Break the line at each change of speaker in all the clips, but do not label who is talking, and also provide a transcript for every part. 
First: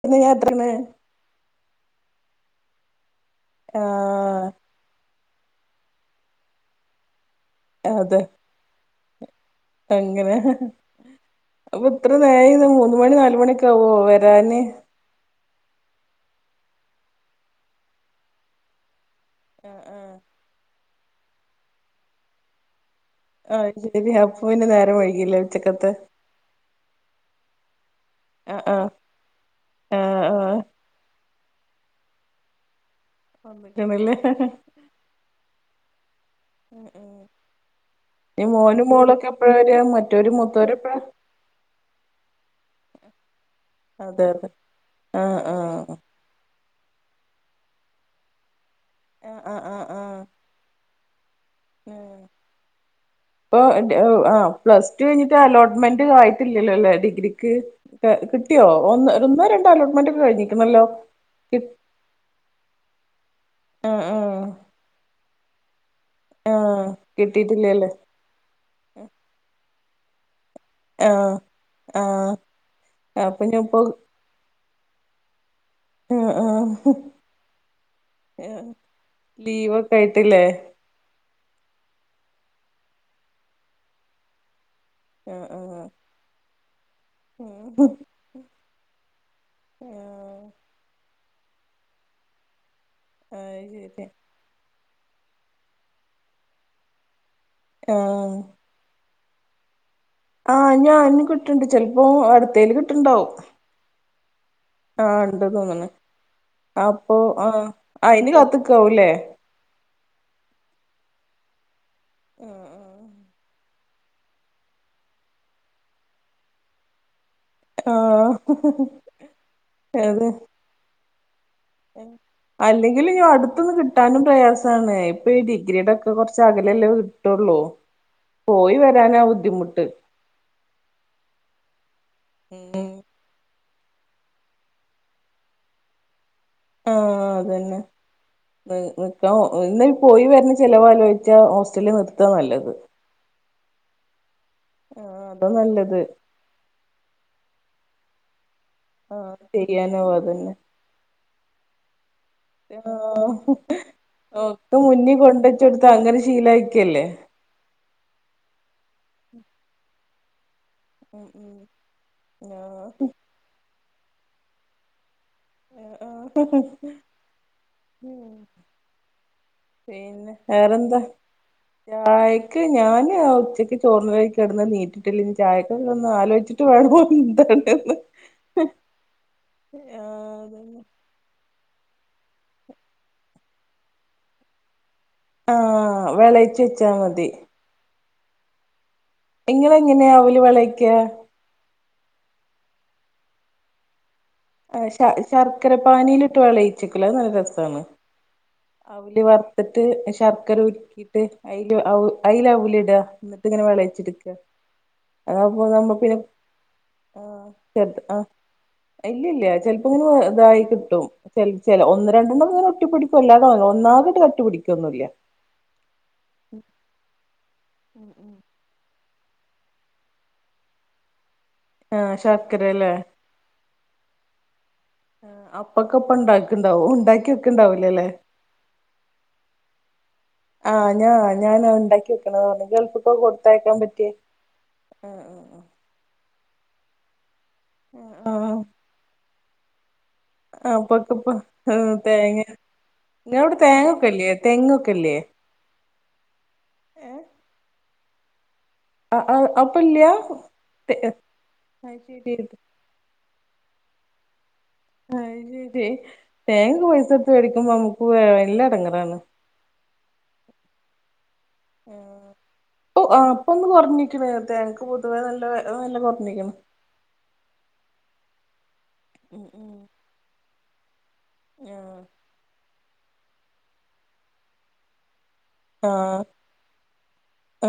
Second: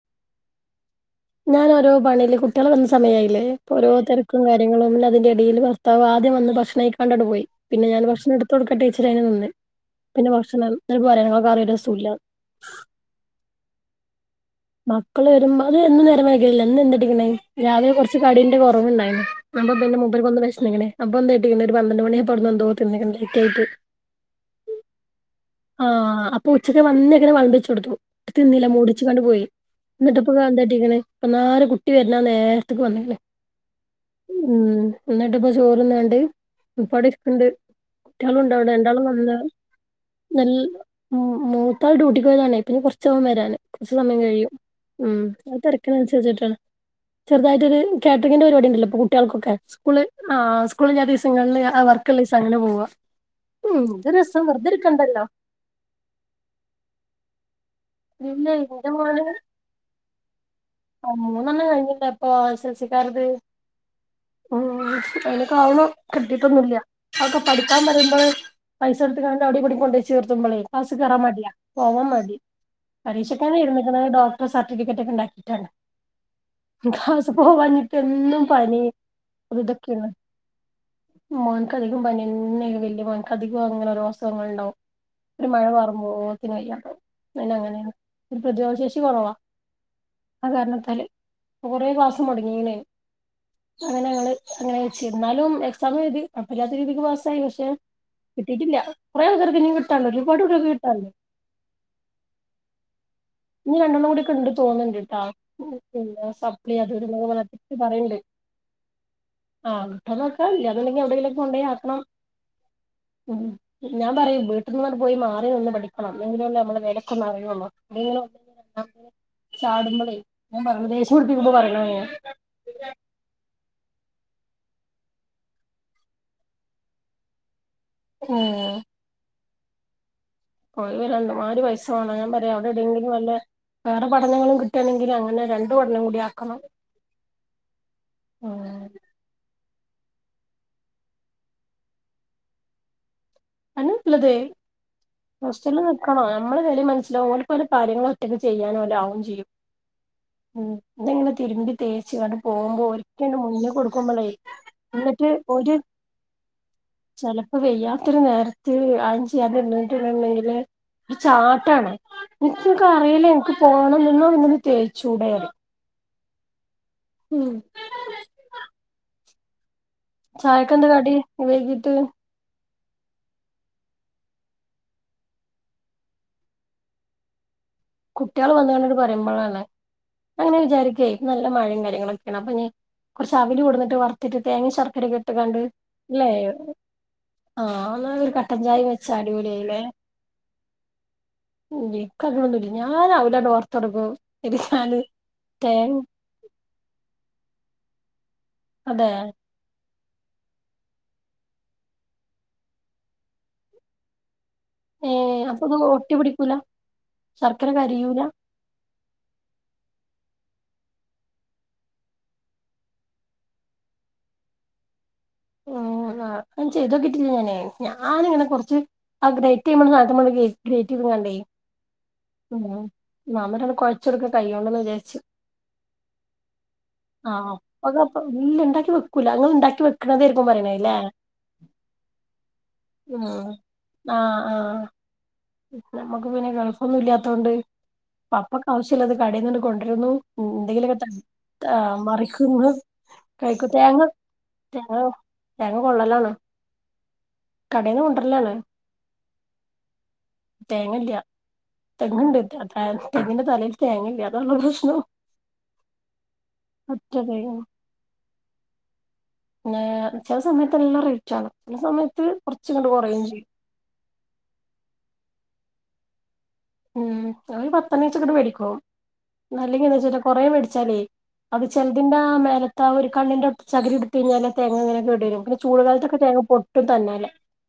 പിന്നെ യാത്രാണ്.
ഞാൻ ഓരോപണയയില് കുട്ടികൾ വര്ണ സമയായില്ലേ പ്പ ഓരോ തിരക്കും
ആഹ്
കാര്യങ്ങളും പിന്നെ അതിന്റെ എടിയിൽ ഭർത്താവ് ആദ്യം വന്ന് ഭക്ഷണം കഴിക്കാണ്ട് അങ്ങട് പോയി പിന്നെ ഞാൻ
അതെ
ഭക്ഷണംടുത്കൊടുക്കട്ട്ച്ച്ട്ട് അതിന് നിന്ന്. പിന്നെ
അങ്ങനെ
ഭക്ഷണം [unintelligible] കറി
അപ്പൊ
രസല്ല
ഇത്ര നേരായത് മൂന്ന് മണി നാല് മണിയൊക്കെ ആവോ വരാന്
മക്കള് വരുമ്പോ അത് എന്നും നേരം വൈകി വരില്ല എന്ന് എന്താ കാട്ടിക്കുന്നെ രാവിലെ കുറച്ച് കടിന്റെ കുറവുണ്ടായിരുന്നു. അപ്പൊ
ആഹ്
പിന്നെ
ആഹ്
മുപ്പര്ക്കൊന്ന് വേശ്ന്നെക്ക്ണ് അപ്പൊന്താട്ടി ഒരു പന്ത്രണ്ട്മണി ആയപ്പോ അവിടുന്ന് എന്തോ തിന്നുക്ക്ണ്
ആഹ് ശരി അപ്പോ പിന്നെ നേരം വൈകില്ലേ. ഉച്ചക്കത്തെ
ആഹ് അപ്പൊ ഉച്ചക്ക് വന്ന വഴിക്കന്നെ വെളമ്പി വെച്ച്കൊടുത്തു.
ആഹ്
തിന്നില്ല
ആഹ്
മൂടിവച്ച്ക്ക്ണ്ട് പോയി
ആഹ് ആഹ്
എന്നിട്ടിപ്പൊന്താട്ടിക്ക്ണ് എന്നാലും കുട്ടി വരുന്ന നേരതിക് വന്നിക്കുണ്
വന്നിക്കണല്ലേ
പ്പോ ചോറന്നാണ്ട് ഉപ്പ അവിടെ ഇരിക്കണ്ടേ കുട്ടികളും
ഈ
ഉണ്ടവിടെ
മോനും
രണ്ടാളും
മോളൊക്കെ
വന്ന
എപ്പഴാ വരാ മറ്റോര് മൂത്തോര് എപ്പഴാ
മൂത്താൾ ഡ്യൂട്ടിക്ക് പോയതാണ് പിന്നെ കുറച്ചാകും വരാന്. കുറച്ചു സമയം
അതെ അതെ
കഴിയും ഉം
ആഹ്
അത്
ആഹ്
തിരക്കങ്ങനുസരിച്ചിട്ടാണ്. ചെറുതായിട്ടൊരു കാറ്ററിങ്ങിന്റെ പരിപാടി ഉണ്ടല്ലോ
ആഹ്
കുട്ടികൾക്കൊക്കെ
ആഹ് ആഹ്
സ്കൂള്
ആഹ്
അ സ്കൂള് ഇല്ലാത്ത ദിവസം ങ്ങളിൽ ആ
ഉം
വർക്കള്ളസം അങ്ങനെ പോവുക
ഇപ്പൊ
ഉം ഇത് രസം
ആഹ് പ്ലസ് ടു
വെർധെരിക്കണ്ടല്ലോ.
കഴിഞ്ഞിട്ട് അലോട്ട്മെന്റ് ആയിട്ടില്ലല്ലോല്ലേ ഡിഗ്രിക്ക്.
ഇല്ലേ
കിട്ടിയോ
എന്റെ
ഒന്ന്
മോന്
ഒന്ന് രണ്ടോ അലോട്ട്മെന്റ് ഒക്കെ കഴിഞ്ഞിരിക്കണല്ലോ? കി
ക്കാരുത് ഉം അതിനൊക്കെ ആവോ കിട്ടിട്ടൊന്നുമില്ല
ആഹ്
അതൊക്കെ പഠിക്കാൻ
കിട്ടിട്ടില്ലല്ലേ
പറയുമ്പോള് പൈസ കൊടുത്ത്കാണ്ട് അവിടെയും ഇവിടെയും കൊണ്ടു പോയി ചേർത്തുമ്പോളേ ക്ലാസ്സി കേറാൻ
ആഹ്
മടിയാ പോവാൻ
ആഹ്
മടി
അപ്പൊ
പരീക്ഷക്കന്നെ
ഞാൻപ്പൊ
ഇരുന്നുക്ക്ണ് ഡോക്ടർ സർട്ടിഫിക്കറ്റ് ഒക്കെ ഉണ്ടാക്കിട്ടാണ്
ആഹ് ആഹ്
ക്ലാസ്സിൽ പോവാനിട്ട് എന്നും പനി.
ലീവ്ക്കെ ആയിട്ടില്ലേ.
മോൻക്ക്ധികം പനിന്നെ വലിയ മോൻക്ക്ധികം അങ്ങനെഓരോ അസുഖങ്ങൾ ഉണ്ടാവും.
ആഹ്
ഒരു മഴ
ആഹ്
പാറ്പോത്തിന് വയ്യാണ്ടാവും അ
ആഹ് അത്
അങ്ങനെയാണ് ഒരു പ്രതിരോധം ശേഷി കുറവാ ആ കാരണത്താല്. കൊറേ ക്ലാസ് മുടങ്ങിയനെ അങ്ങനെ
ശരി
ഞങ്ങള് അങ്ങനെ. പക്ഷെ എന്നാലും എക്സാം എഴുതി കുഴപ്പമില്ലാതെ രീതിക്ക് പാസ്സായി പക്ഷെ
ആഹ്
കിട്ടിയിട്ടില്ല കുറെേ പേർക്ക് ഇനി.
ആഹ ഞാനും കിട്ടണ്ട് ചെലപ്പോ അടുത്തേല് കിട്ടണ്ടാവും.
ഇനി രണ്ടെണ്ണം കൂടി ഒക്കെണ്ട് തോന്നണ്ട് ട്ടാ
ഇണ്ട് തോന്ന്ണ്
പിന്നെ സപ്ല അത്ഇത്പറയണ്ട്.
കാത്തക്കാവല്ലേ.
ആ കിട്ടോ നോക്കാ അല്ലാ നിണ്ടെങ്കിൽ എവിടെങ്കിലോക്കെ കൊണ്ടോയാക്കണം
ആ ആഹ
ഉം ഞാൻ പറയും വീട്ട്ന്നാട്ട് പോയി മാറി നിന്ന് പഠിക്കണം എങ്കിലല്ലേ നമ്മളെ വെലയെക്കൊന്നറിയു യുന്ന് അല്ലെങ്കിലോ
ആഹ് അതെ
ഞാൻ പറഞ്ഞു ദേഷ്യം പിടിപ്പിക്കുമ്പോ പറയണ ഞാൻ
അല്ലെങ്കിൽ ഞാ അടുത്ത്ന്ന് കി കിട്ടാനും പ്രയാസാണ് ഇപ്പൊ ഈ ഡിഗ്രിയുടെക്കെ കുറച്ച് അകലല്ലേ കിട്ടുള്ളൂ പോയി വരാനാ ബുദ്ധിമുട്ട്
പോഴി വരാൻ എന്ത്മാതിര് പൈസ വേണം ഞാൻ പറയാ
ഉം
അവിടെവിടെങ്കിലും വല്ല വേറെ പഠനങ്ങളും കിട്ടയാണെങ്കിൽ അങ്ങനെ രണ്ട് പഠനം കൂടി ആ
ആ അതന്നെ നി നിക്കാ ഒന്ന് പോയി വരുന്ന ചെലവ്‌ ആലോയിച്ചാൽ ഹോസ്റ്റലിൽ നിർത്ത നല്ലത്
അന്നെനല്ലത്
ആഹ് അതാ
ഹോസ്റ്റല്ല്
നല്ലത്
നിക്കണം നമ്മളോരു വെലൊം മനസ്സിലവും ഓല്ക്കൊലെ കാര്യങ്ങളേറ്റ ചെയ്യാനോലാവും
ആഹ്
ചെയ്യും
ചെയ്യാനോ അതന്നെ
ഉം ഇതിങ്ങനെ തിരുമ്പി തേച്ച് ആട്ട്പോവുമ്പോ ഒരിക്കെന്നെ
ആഹ്
[unintelligible] കൊടുക്കുമ്പോളേ
ഒക്കെ മുന്നി
എന്നിട്ട്
കൊണ്ടച്ച്
ഒരു
കൊടുത്ത് അങ്ങനെ ശീലായിക്കല്ലേ
ചെലപ്പോ വെയാത്തോരു നൊ രത്ത് അയണ് ച്ചെയാത്തിരിന്നിട്ട്ണ്ടെങ്കില് ഒരു
ഉം ഉം
ചാട്ടാണ് നി [inaudible]
ആഹ്
ക്കറിയിലെ ഇന്ക്ക് പോണംന്ന് എന്നപിന്നൊന്ന് തേച്ചു ചൂടെറിയും
ആഹ്
ഉം
പിന്നെ
ചായക്കെന്താ
വേറെന്താ
കടി വൈകീട്ട്
ചായക്ക് ഞാൻ ആ ഉച്ചയ്ക്ക് ചോറിന്ന് പോയി കിടന്ന് നീറ്റിട്ടില്ല ഇനി ചായൊക്കെന്താന്ന് ആലോചിച്ചിട്ട് വേണം എന്താണ്
കുട്ട്യേൾ വന്ന് കണ്ട് പറയുമ്പോളാണ്
ആഹ്
ഞാനിങ്ങനെ
അതന്നെ
വിചാരിക്കെ ഇന്ന്ന മഴയും കാര്യങ്ങളൊക്കെയാണ് അപ്പോനി കുറച്ച് അവിൽ കെണ്ടു വന്നിട്ട് വറത്തിട്ട് തേങ്ങയും ശർ ചെരകിട്ട്കാണ്ട്
ആഹ്
ല്ലേ
വെളയിച്ച് വെച്ചാ മതി
ആ എന്നലേരു കട്ടൻ ചായയും വെ
നിങ്ങളെങ്ങനെയാ അവല് വിളക്ക്വാ
ഇന്ക്കങ്ങനെന്നുല്ല ഞാനാവില്ലണ്ട് വർത്തെടുക്കും
ആ ശ ശർക്കര പാനീയിലിട്ട് വെളയിച്ചെക്കല്ലോ അത് നല്ല രസാണ്
അതെ
അവല് വറുത്ത്ട്ട് ശ ശർക്കര ഉരുക്കിട്ട് അയിൽ അയിൽ അൗലിട എന്നിട്ട് ഇങ്ങനെ വിളയിച്ചെടുക്ക
ഏഹ് അപ്പൊ
അതപ്പ
ഇത്
നമ്മ
ഒട്ടി
പിന്നെ
പിടിക്കൂല
ആ
ശർക്കര
ചെറ്ത് ആ
കരിയൂല
ഇല്ല ഇല്ല ചെലപ്പോങ്ങനെ ഇതായി കിട്ടും [unintelligible] ഒന്ന് രണ്ടെണ്ണം ഇങ്ങനെ ഒട്ടി പിടിക്കും അല്ലാതെ ഒന്നാകട്ട് കട്ടി പിടിക്കൊന്നുല്ല
ഉ അ അങ്ങനെ ചെയ്തോക്കിട്ടില്ല ഞാനേ
ഉം ഉം
ഞാനിങ്ങനെ കൊറച്ച് ആ ഗ്രേറ്റേയ്‌ [unintelligible] സാനാത്ത്മട്ട് ഗ്രേറ്റെയ്ത് ങാണ്ടേ
ആഹ്
ഉം
ശർക്കരല്ലേ
[unintelligible] കുഴചോട്ക്ക കയ്യോണ്ടോന്
അപ്പക്കെപ്പണ്ടാക്ണ്ടാവോ ഉണ്ടാക്കി
ആഹ്
വെക്ക്ണ്ടാവൂലല്ലെ
അതൊക്കെ ഇല്ല ഇണ്ടാക്കി വെക്കൂല ഇങ്ങള് ഇണ്ടാക്കി വെക്കണതായിരിക്കും പറയണേ
ആ
ല്ലേ
ഞാ ഞാൻ ഉണ്ടാക്കി വെക്കണ [unintelligible] ഗൾഫ് കൊക്കെ
ഉം
കൊടുത്തയക്കാൻ പറ്റിയേ ആ
നമ്മുക്ക് പിന്നെ ഗൾഫൊന്നും ഇല്ലാത്തോണ്ട്
ആഹ്
അപ്പക്കാവശ്യള്ളത് കടയിൽന്നണ്ട് കൊണ്ടരുന്നു എന്തെങ്കിലൊക്കെ ത
അപ്പൊക്കപ്പ
ത
തേങ്ങ
മറിക്കുന്നു
നിങ്ങളവിടെ
കഴിക്കു തേങ്ങ
തേങ്ങൊക്കെല്ലേ
ആ
തെങ്ങൊക്കെല്ലേ
തെങ്ങ കൊള്ളലാണ് കടൊന്ന് കൊണ്ടരലാണ്
ആ ആ അപ്പല്ല അത്
തേങ്ങല്ല
ശരി
തെങ്ങണ്ട്
അത്
തെ തെങ്ങിൻ്റെ തലെൽ തെങ്ങല്ലന്നോള്ളു
അയിന് തെ തേങ്ങേക്കെ പൈസോട്ത്ത്
ഒറ്റക്കയോ
മേടിക്കുമ്പോ നമുക്ക് നല്ലെടങ്ങറാണ്
പിന്നെ വച്ചാ സമയത്ത് എല്ലാം റെ
ഉ പ്പേ
ചെയ്യും
അപ്പൊന്ന് കോറഞ്ഞിക്ക്ണ് [unintelligible] പൊതുവേ നല്ല ആ നല്ല കെറഞ്ക്ക്ണ്
ഉം ഒരു പത്തണ്ണീച്ചങ്ങട്ട് വെടിക്കും അല്ലെങ്കിന്താവെച്ചൽ കൊറെേ വേടിച്ചാലേ അത്
ആഹ്
ചെലതിൻ്റാ മേലത്ത ഒരു കണ്ണിന്റെ അവുട്ത്തെ ചകിരി ഇടുത്ത് കഴിഞ്ഞാ തേങ്ങങ്ങനൊ ക്കെട് വരും പിന്നെ ചൂട് കാലത്തൊക്കെ തേങ്ങ പൊട്ടും തന്യല്ലേ
ആ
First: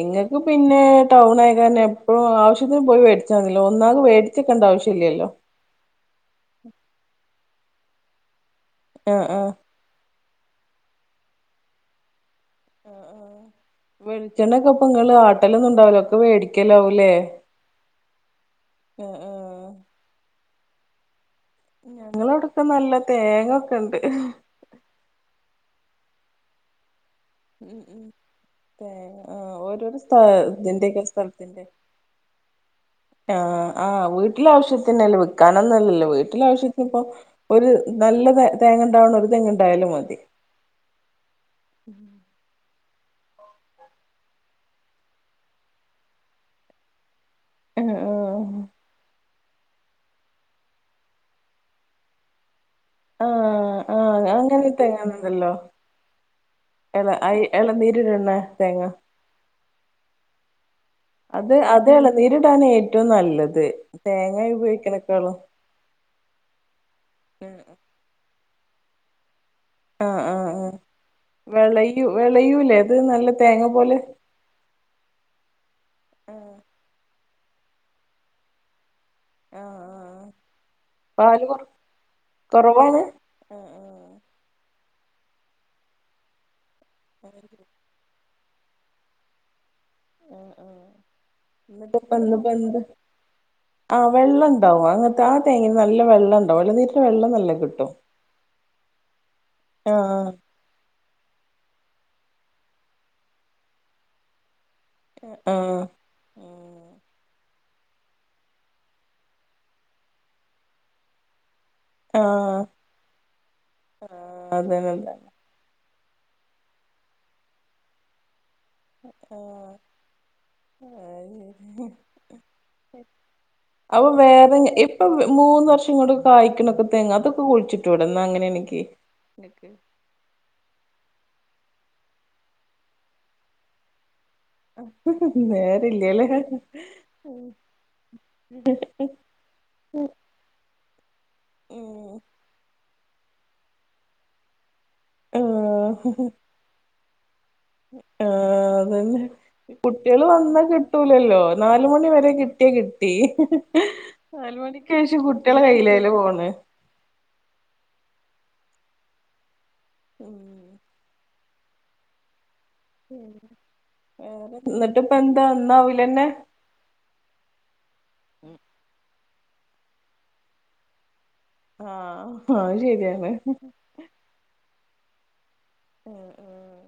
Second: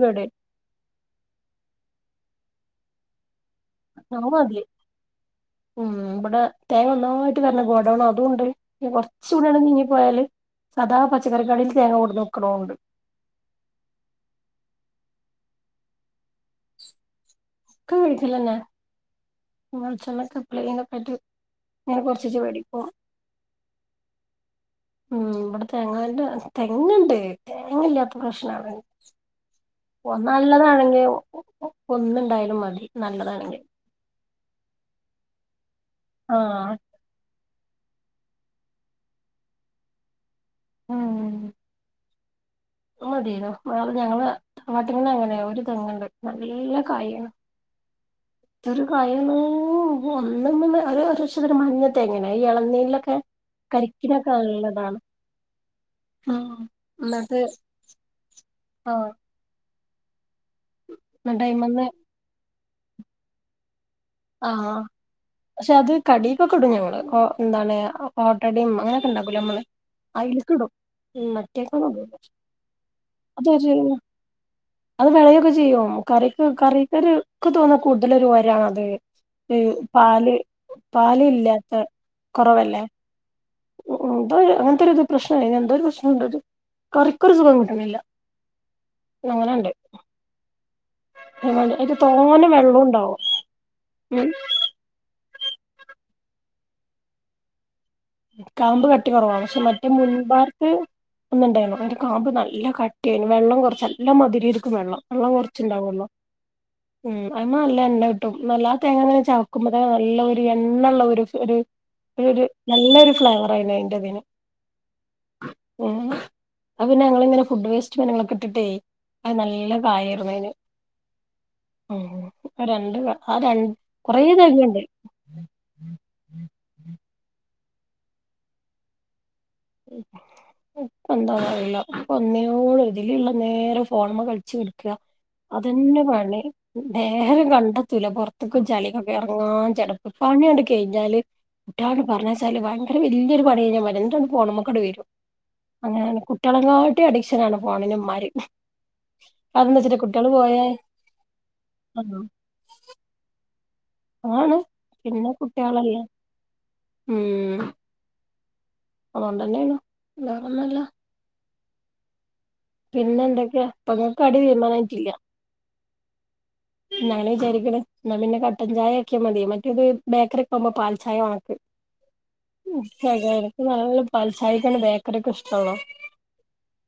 ഇങ്ങൾക്ക് പിന്നെ ടൗൺ ആയ കാരണം എപ്പോഴും ആവശ്യ പോയിേ വേടിച്ചാ മതിയല്ലോ ഒന്നാകെ മേടിച്ചെക്കണ്ട ആവശ്യമില്ലല്ലല്ലോ
ഉഇവിടെ തേങ്ങ ഒന്നായിട്ട് കൂടുന്ന ഗോഡൌൺ അതൂണ്ട് പിന്നെ
ആഹ് ആഹ്
കുറച്ചുകൂടിഅങ്ങ് നീങ്ങിപ്പോയാല് സദാ പച്ചക്കറിക്കടീൽ തേങ്ങ കൊടുന്നു
ആ ആ വെളിച്ചെണ്ണക്കെ ഇപ്പോ നിങ്ങൾ ആട്ടലൊന്നും ഉണ്ടാവൂല ഒക്കെ വാങ്ങിക്കൽ ആകും അല്ലേ
ക്ക [unintelligible] എപ്പോളെങ്കിലൊക്കായിട്ട്
ഞങ്ങളവിടക്ക നല്ല തേങ്ങൊക്കെ ഉണ്ട്
ഉം ഇവിടെ തെങ്ങ ൻ്റെ തെങ്ങണ്ട്
ഉം
തെങ്ങ്
ഉം
ഇല്ലാത്ത പ്രശ്നമാണ്
തേങ്ങ ആഹ് ഓരോരോ സ്ഥ
ന
ഇതിന്റെയൊക്കെ
ല്ലതാണെങ്കിൽ ഒന്ന്ണ്ടായൽ മതി
ആഹ
നല്ലതാണെങ്കി
ആഹ് വീട്ടിലെ ആവശ്യത്തിനല്ലേ വിക്കാനൊന്നുംല്ലല്ലോ വീട്ടില
ആഹ്
ആവശ്യത്തിന് ഇപ്പോൊ ഒരു നല്ല തേങ്ങ ഉണ്ടാവണം ഒരു തെങ്ങ്ണ്ടായാലും മതി
ആ അത് മതിയായുന്നു ഞങ്ങളെ തറവാട്ടിൽ അങ്ങനെ ഒരു തെങ്ങണ്ട് നല്ല കായാണ്
ആഹ് ആഹ്
ഇതൊരു [unintelligible] ഉം ഒന്നിൽ മഞ്ഞ തേങ്ങ യാണ് അത് ഇളനീൻ നു ലൊക്കേ
ആഹ് ആഹ്
കരിക്കൊക്കെ
അങ്ങനെ
നല്ലതാണ്
തേങ്ങ ഉണ്ടല്ലോ
ന്നിട്ട്
നേരിടുന്നെ തേങ്ങ
എന്നിട്ട്
അത്
അയിമന്ന്
അത് എളനീരിടാണ് ഏറ്റവും നല്ലത് തേങ്ങ
ആഹ
ഉപയോഗിക്കണേക്കാളും
പക്ഷെ അത് കടീക്കൊക്കെ ഇടോ കൊ എന്താണ് ആ ബടയും അങ്ങനൊക്കെണ്ടാക്കൂലേ നമ്മള്
ആഹ് ആഹ്
അയില്ക്ക്ടും
ആഹ്
ഉം മറ്റെകൊന്നും
വെളയു
ഇടൂല
വെളയൂലേ അത് നല്ല തേങ്ങ
അതൊരു
പോലെ
അത് വിളയൊക്കെ ചെയ്യോ കറിക്ക് കറിക്കൊരു ഇക്ക് തോന്നാ കൂടുതലൊരു ഒരാണത് ഹ് പാല് പാല് ഇല്ലാത്ത കുറവല്ലേ
കൊറവാണ് ആഹ്
ഉ ഉം എന്തൊരു അങ്ങനത്തോരു രു പ്രശ്നയിനു എന്തോരു പ്രശ്നണ്ടത് കറിക്കൊരു സുഖം കിട്ടണില്ല അങ്ങനെണ്ട് അയില്
എന്നിട്ട് പ
തോനെ
ഇന്ന്പ്പ ന്ത്
വെള്ളം ഉണ്ടാവും
ആഹ്
ഉം
വെള്ളം ഉണ്ടാവും അങ്ങനത്തെ ആ തേങ്ങെന്ന് നല്ല വെള്ളണ്ടാവും എളനീരിന്ന് വെള്ളം നല്ലം കിട്ടും
കാമ്പ് കട്ടി കുറവാ പക്ഷെ മറ്റേ
ആഹ്
മുൻപാർത്ത് ഒന്ന് ണ്ടായിന്ന് അയിൻ്റെ കാമ്പ് നല്ല കട്ടിയേർന്ന് വെള്ളം കൊർച്ച് നല്ല മദിരെ വെള്ളം വെള്ളം കൊർച്ച്
ആഹ്
ണ്ടാവ്വോള്ളു
ആഹ്
അയിമ്മ ൽല്ല എണ്ണ കിട്ടും നല്ലാ ആ തേങ്ങമ്മല് ചവക്കുമ്പോതന്നെ നല്ല ഒരു എണ്ണള്ളൊരു ഒരു
ആ
ഒരു
ഹ്
നല്ലൊരു ഫ്ലേവർ ആയിന് അയിൻ്റെ തിന്
അതന്നെ അതന്നെ
ഉ അദ് പിന്നെ ഞങ്ങിങ്ങനെ ഫുഡ് വേസ്റ്റ് ങ്ങളൊക്കെ ഇട്ടിട്ടേ അത്
ആഹ്
നല്ല കായെർന്ന് അയ്ൻ
[inaudible]
രണ്ട് ആ രണ്ട്
അപ്പൊ
കൊറേ
വേറെ
തെങ്ങുണ്ട്
ഇപ്പൊ വ്വ് മൂന്ന് കൊറച്ച് ഇങ്ങണ്ട് കായക്കണൊക്കെ തേങ്ങ അതൊക്കെ കുഴിച്ചിട്ടൂടെ ന്നാ അങ്ങനെണെങ്കി
ഇപ്പ ന്താ അറീല ഇപ്പ ഒന ഇതിലുള്ള നേരെ ഫോണമ്മ കഴിച്ച ച് അതന്നെ
നേരല്ല്യല്ലേ
പണി നേരം കണ്ടെത്തൂല പൊറത്തുക്കും ചളികൊക്കെ ഇറങ്ങാൻ ചടപ്പ് പണിയണ്ട് കഴിഞ്ഞാല് കുട്ടിയാലോട് പറഞ്ഞയച്ചാല് ഭയങ്കര വല്ല്യരു പണി കഴിഞ്ഞമാരിയാണ് ന്നിട്ട് ഫോണുമക്ക് അങ്ങനെ വരും
ആഹ്
അങ്ങനാണ് കുട്ടികളങ്ങാട്ടിം അ
ആഹ അതന്നെ
അതെന്താ വെച്ചിട്ടാ
കുട്ടികള് വന്നാ
പോയാ
കിട്ടൂലല്ലോ നാലുമണി
ആഹ്
വരെ കിട്ടി കിട്ടി ഹ് ഹ് ഹ് നാല്
ആണ്
മണിക്ക് ശേഷം
പിന്നെ
കുട്ടികളുടെ
കുട്ടികളല്ലേ
കൈയിലാണ് ഫോണ്
അതുകൊണ്ട ന്നെയണു
ഉം.
വേറോന്നും ല്ല എന്തൊക്കെയാ ഇപ്പൊ ഇങ്ങക്ക് കടി
വേറെ എന്നിട്ട് ഇപ്പോ എന്താ ഇന്നും അവിൽ തന്നെ
ഇന്നങ്ങനെ വിചാരിക്കുന്നത് നാ പിന്നെ കട്ടൻ ചായ ആക്കിയ മതി മറ്റേത് ബേക്കറി ഒക്കെ ആകുമ്പോൾ പാൽചായ വേണം
ആഹ്
ഉം
അത് ശരിയാണ്
ചെലോർക്ക് നല്ല പാൽ ചായ ഒക്കെ വേണ്ടിവരും തൊള്ളോ
ആഹ് ആഹ്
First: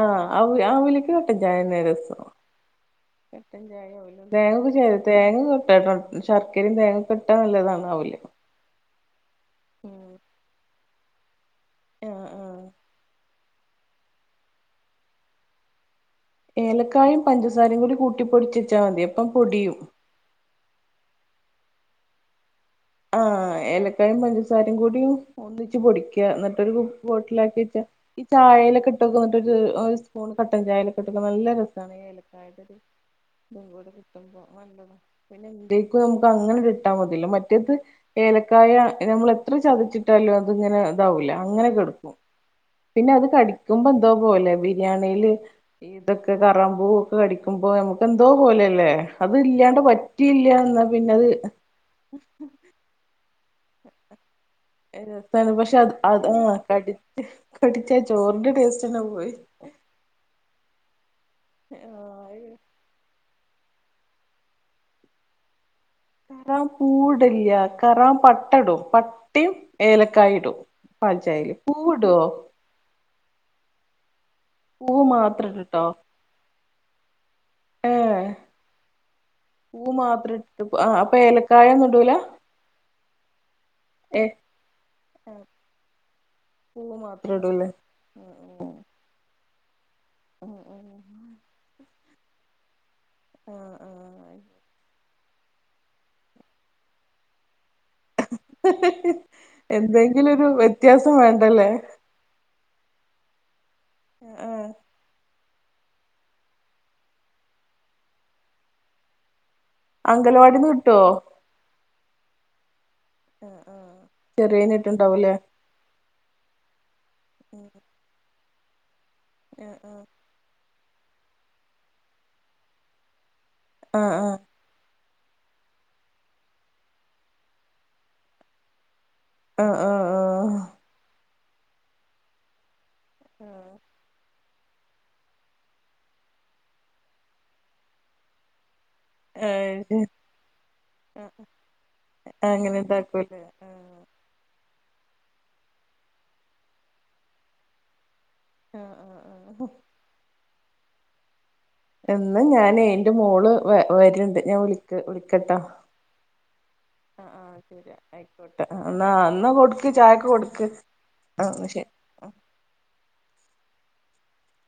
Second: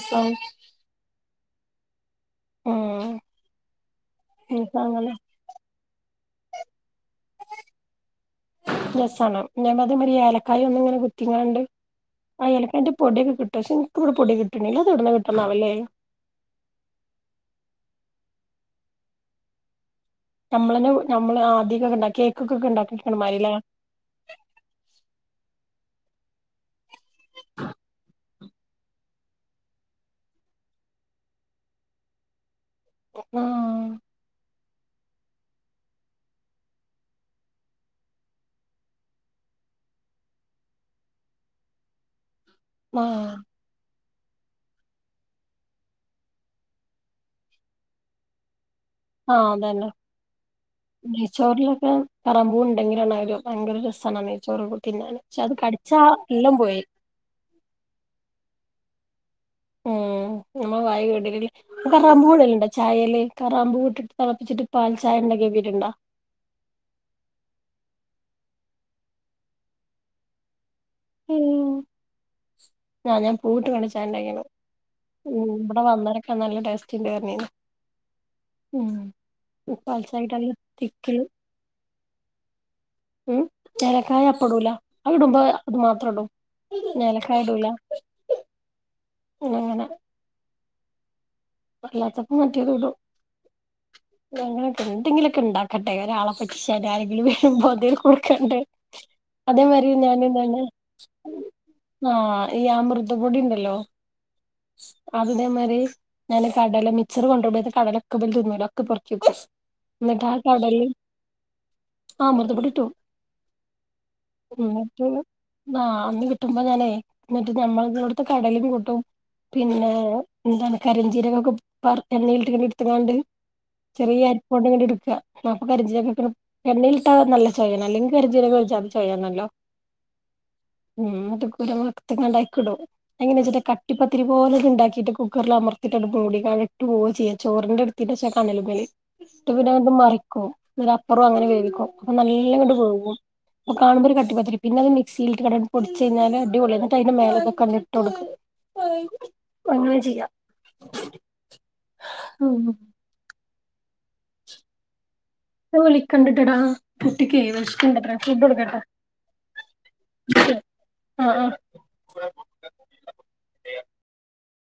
ആഹ് അവ അവില് ക്ക് കട്ടൻ ചായ തന്നെ രസം
ഉം
പെട്ടെന്ന് ചായ ആവല്ലോ
അങ്ങനെ
തേങ്ങൊക്കെ [unintelligible] ശർക്കരയും തേങ്ങ
രസാണ് ഞമ്മക്ക് ഇമ്മിണി ഏലക്കായ ഒന്നും ഇങ്ങനെ കുത്തിങ്ങാണ്ട് ആഹ് ഏലക്കാന്റെ പൊടിയൊക്കെ കിട്ടോ പക്ഷെ എനിക്ക് ഇവിടെ പൊടി കിട്ടണില്ലാ അത് എവിടന്നാ കിട്ടണെ ആവോ അല്ലേ
ഏലക്കായും പഞ്ചസാരയും കൂടി കൂട്ടി പൊടിച്ച വെച്ചാൽ മതി അപ്പം പൊടിയും
ഞമ്മളന് ഞമ്മള് ആദ്യം ഒക്കെ ഉണ്ടാക്കി കേക്ക്
ആഹ് ഏലക്കായും പഞ്ചസാരയും കൂടി ഒന്നിച്ച് പൊടിക്കുക എന്നിട്ടൊരു ബോട്ടിൽ ആക്കി വെച്ചാ ഈ ചായയിലൊക്കെ ഇട്ട് വെക്കുന്ന കൂട്ട് ഒര് ഒരു സ്പൂൺ കട്ടൻ ചായേലൊക്കെ ഇട്ട് ക്ക് നല്ല രസമാണ് ഈ ഏലക്കായ
ആഹ്
കിട്ടുമ്പോ നല്ലത് പിന്നെ എന്തേക്കും നമുക്ക് അങ്ങനെ ഒര് ഇട്ടാ മതീല്ലോ മറ്റേ മറ്റേത് ഏലക്കായ നമ്മൾ എത്ര ചതച്ചിട്ടാലും അത് ഇങ്ങനെ ഇതാവൂല അങ്ങനെ കെടുക്കും പിന്നെ അത്
ആഹ്
കടിക്കുമ്പം എന്തോ പോലെ ബിരിയാണിയില് ഇതൊക്കെ കറാമ്പൂവ് ഒക്കെ കടിക്കുമ്പോ നമുക്ക് എന്തോ പോലെയല്ലേ അത്
ആഹ്
ഇല്ലാണ്ട്
അതന്നെ
പറ്റിയില്ല എന്നാ പിന്നത്
എങ്ങനെ എന്ന് ആയാലും ഭയങ്കര രസാണ് ആ മീൻ
രസാണ് പക്ഷെ അത് അത്
എല്ലാം പോയി
കടി കടിച്ചാ ചോറിന്റെ ടേസ്റ്റ് തന്നെ പോയി
ഉം നമ്മ വായ [unintelligible] ചായേല് കറാമ്പ് കൂട്ടിട്ട് തിളപ്പിച്ചിട്ട് പാൽ ചായ ഉണ്ടാക്കി നോക്കീട്ടുണ്ടോ
കറാം പൂടില്ല കറാം പട്ട ഇടും പട്ടയും ഏലക്കായും ഇടും പഞ്ചായല്
ഉം
പൂവിടുവോ
ആ ഞാൻ പൂവിട്ട് വേണം
പൂവ് മാത്രം
ഉം ഇവിടെ
ഇട്ടിട്ടോ
വന്നവരൊക്കെ നല്ല ടേസ്റ്റ്ണ്ട് പറഞ്ഞ്
ഏഹ് പൂ
പാൽച്ചായക്ക്
മാത്രം
നല്ല
ഇട്ട് ആഹ് അപ്പൊ
തിക്കില്
ഏലക്കായൊന്നും ഇടൂലാ
ഉം ഏലക്കായ അപ്പം ഇടൂല അതിടുമ്പോ അത് മാ ത്രം
പൂവ്
ഇടും
മാത്രം
ഏലക്കായ ഇടൂല
ഇടൂലേ
എങ്ങനെ
ആഹ്
അല്ലാത്തപ്പം മറ്റേതും ഇടും
ആഹ്
എന്തെങ്കില് ഉണ്ടാക്കട്ടെ ഒരാളെ [unintelligible] ആരെങ്കിലും വേണുമ്പോ അന്തേും കൊടുക്കണ്ടെ അതേമാതിരി ഞാൻ
എന്തെങ്കിലും ഒരു
എന്താണ്
വ്യത്യാസം വേണ്ടല്ലേ
ആഹ് ഈ അമൃതംപൊടി ഉണ്ടല്ലോ
ആഹ്
ആഹ് അതേ മാതിരി ഞാന് കടല മിച്ചറ് കൊണ്ടോ [unintelligible] കടലൊക്കെ വലി [unintelligible] തിന്നൂല ഒക്കെ എന്നിട്ട് ആ
അംഗലവാടിന്ന്
കടല്
കിട്ടോ
ആഹ് [unintelligible]
ആഹ് ആഹ് ചെറിയേന്
എന്നിട്ട്
കിട്ട്ണ്ടാവൂലേ
ആഹ് അന്ന് കിട്ടുമ്പം ഞാനേ എന്നിട്ട് ഞമ്മളതു കടലും കൂട്ടവും
ആഹ്
പിന്നെ എന്താണ് കരിഞ്ചീരകൊക്കെ വറ എണ്ണയിലിട്ട് ഇങ്ങനെ എടുത്തങ്ങാണ്ട് ചെറിയ
ആഹ്
അരിപ്പ കൊണ്ട് ഇങ്ങനെ എടുക്കാ അപ്പം കരിചീരകം ഇട്ടാ എണ്ണയിലിട്ടാ നല്ല ചായയാ അല്ലെങ്കി കരിഞ്ചീരകം ഒഴിച്ചാ കഴിയാണല്ലോ
ആഹ് ആഹ് ആഹ് ആഹ്
ഉം [unintelligible] എങ്ങനെ വെച്ചിട്ട് ഇത്തിരി പോലം ഇത് ഉണ്ടാക്കിയിട്ട് കുക്കറിൽ അമർത്തിട്ടും അങ്ങട് മൂടി [unintelligible] ചെയ്യുക [unintelligible] ചോറിന്റെടുത്തിട്ട്
ആഹ്
ഇഷ്ടം പിന്ന അങ്ങട്ട്
ആഹ്
മാറിക്കോ എന്നര അപ്പുറം
ആഹ്
അങ്ങനെ വേവിക്കോ അപ്പൊ നല്ല ഇങ്ങോട്ട്
അങ്ങനെ
വേവും
ഇണ്ടാക്കൂലേ
അപ്പം കാണുമ്പം ഒരു
ആഹ്
കട്ടി മാതിരി പിന്നെ അത് മിക്സിയിൽ ഇട്ട് [unintelligible] പൊടിച്ച് കഴിഞ്ഞാല് അടിപൊളി അതിന്റെ മേലേക്ക് ഒക്കെ ഒന്ന് ഇട്ട് കൊടുക്കും
ആഹ് ആഹ്
അങ്ങനെയും ചെയ്യാം
എന്ന്
ഉം
ഞാനെ എന്റെ മോള് വ വരുണ്ട് ഞാൻ വിളിക്ക് വിളി ക്കാട്ടോ
ഞാൻ വിളിക്കണ്ട്ട്ടടാ
ആഹ്
കുട്ടിക്കേ
ആഹ് ശരി
വിശക്കണ്ടത്രേ ഫുഡ്
ആയിക്കോട്ടെ
കൊടുക്കട്ടെ
എന്നാ കൊടുക്ക് ചായ കൊ കൊടുക്ക്
ആഹ്
ആഹ് ശരി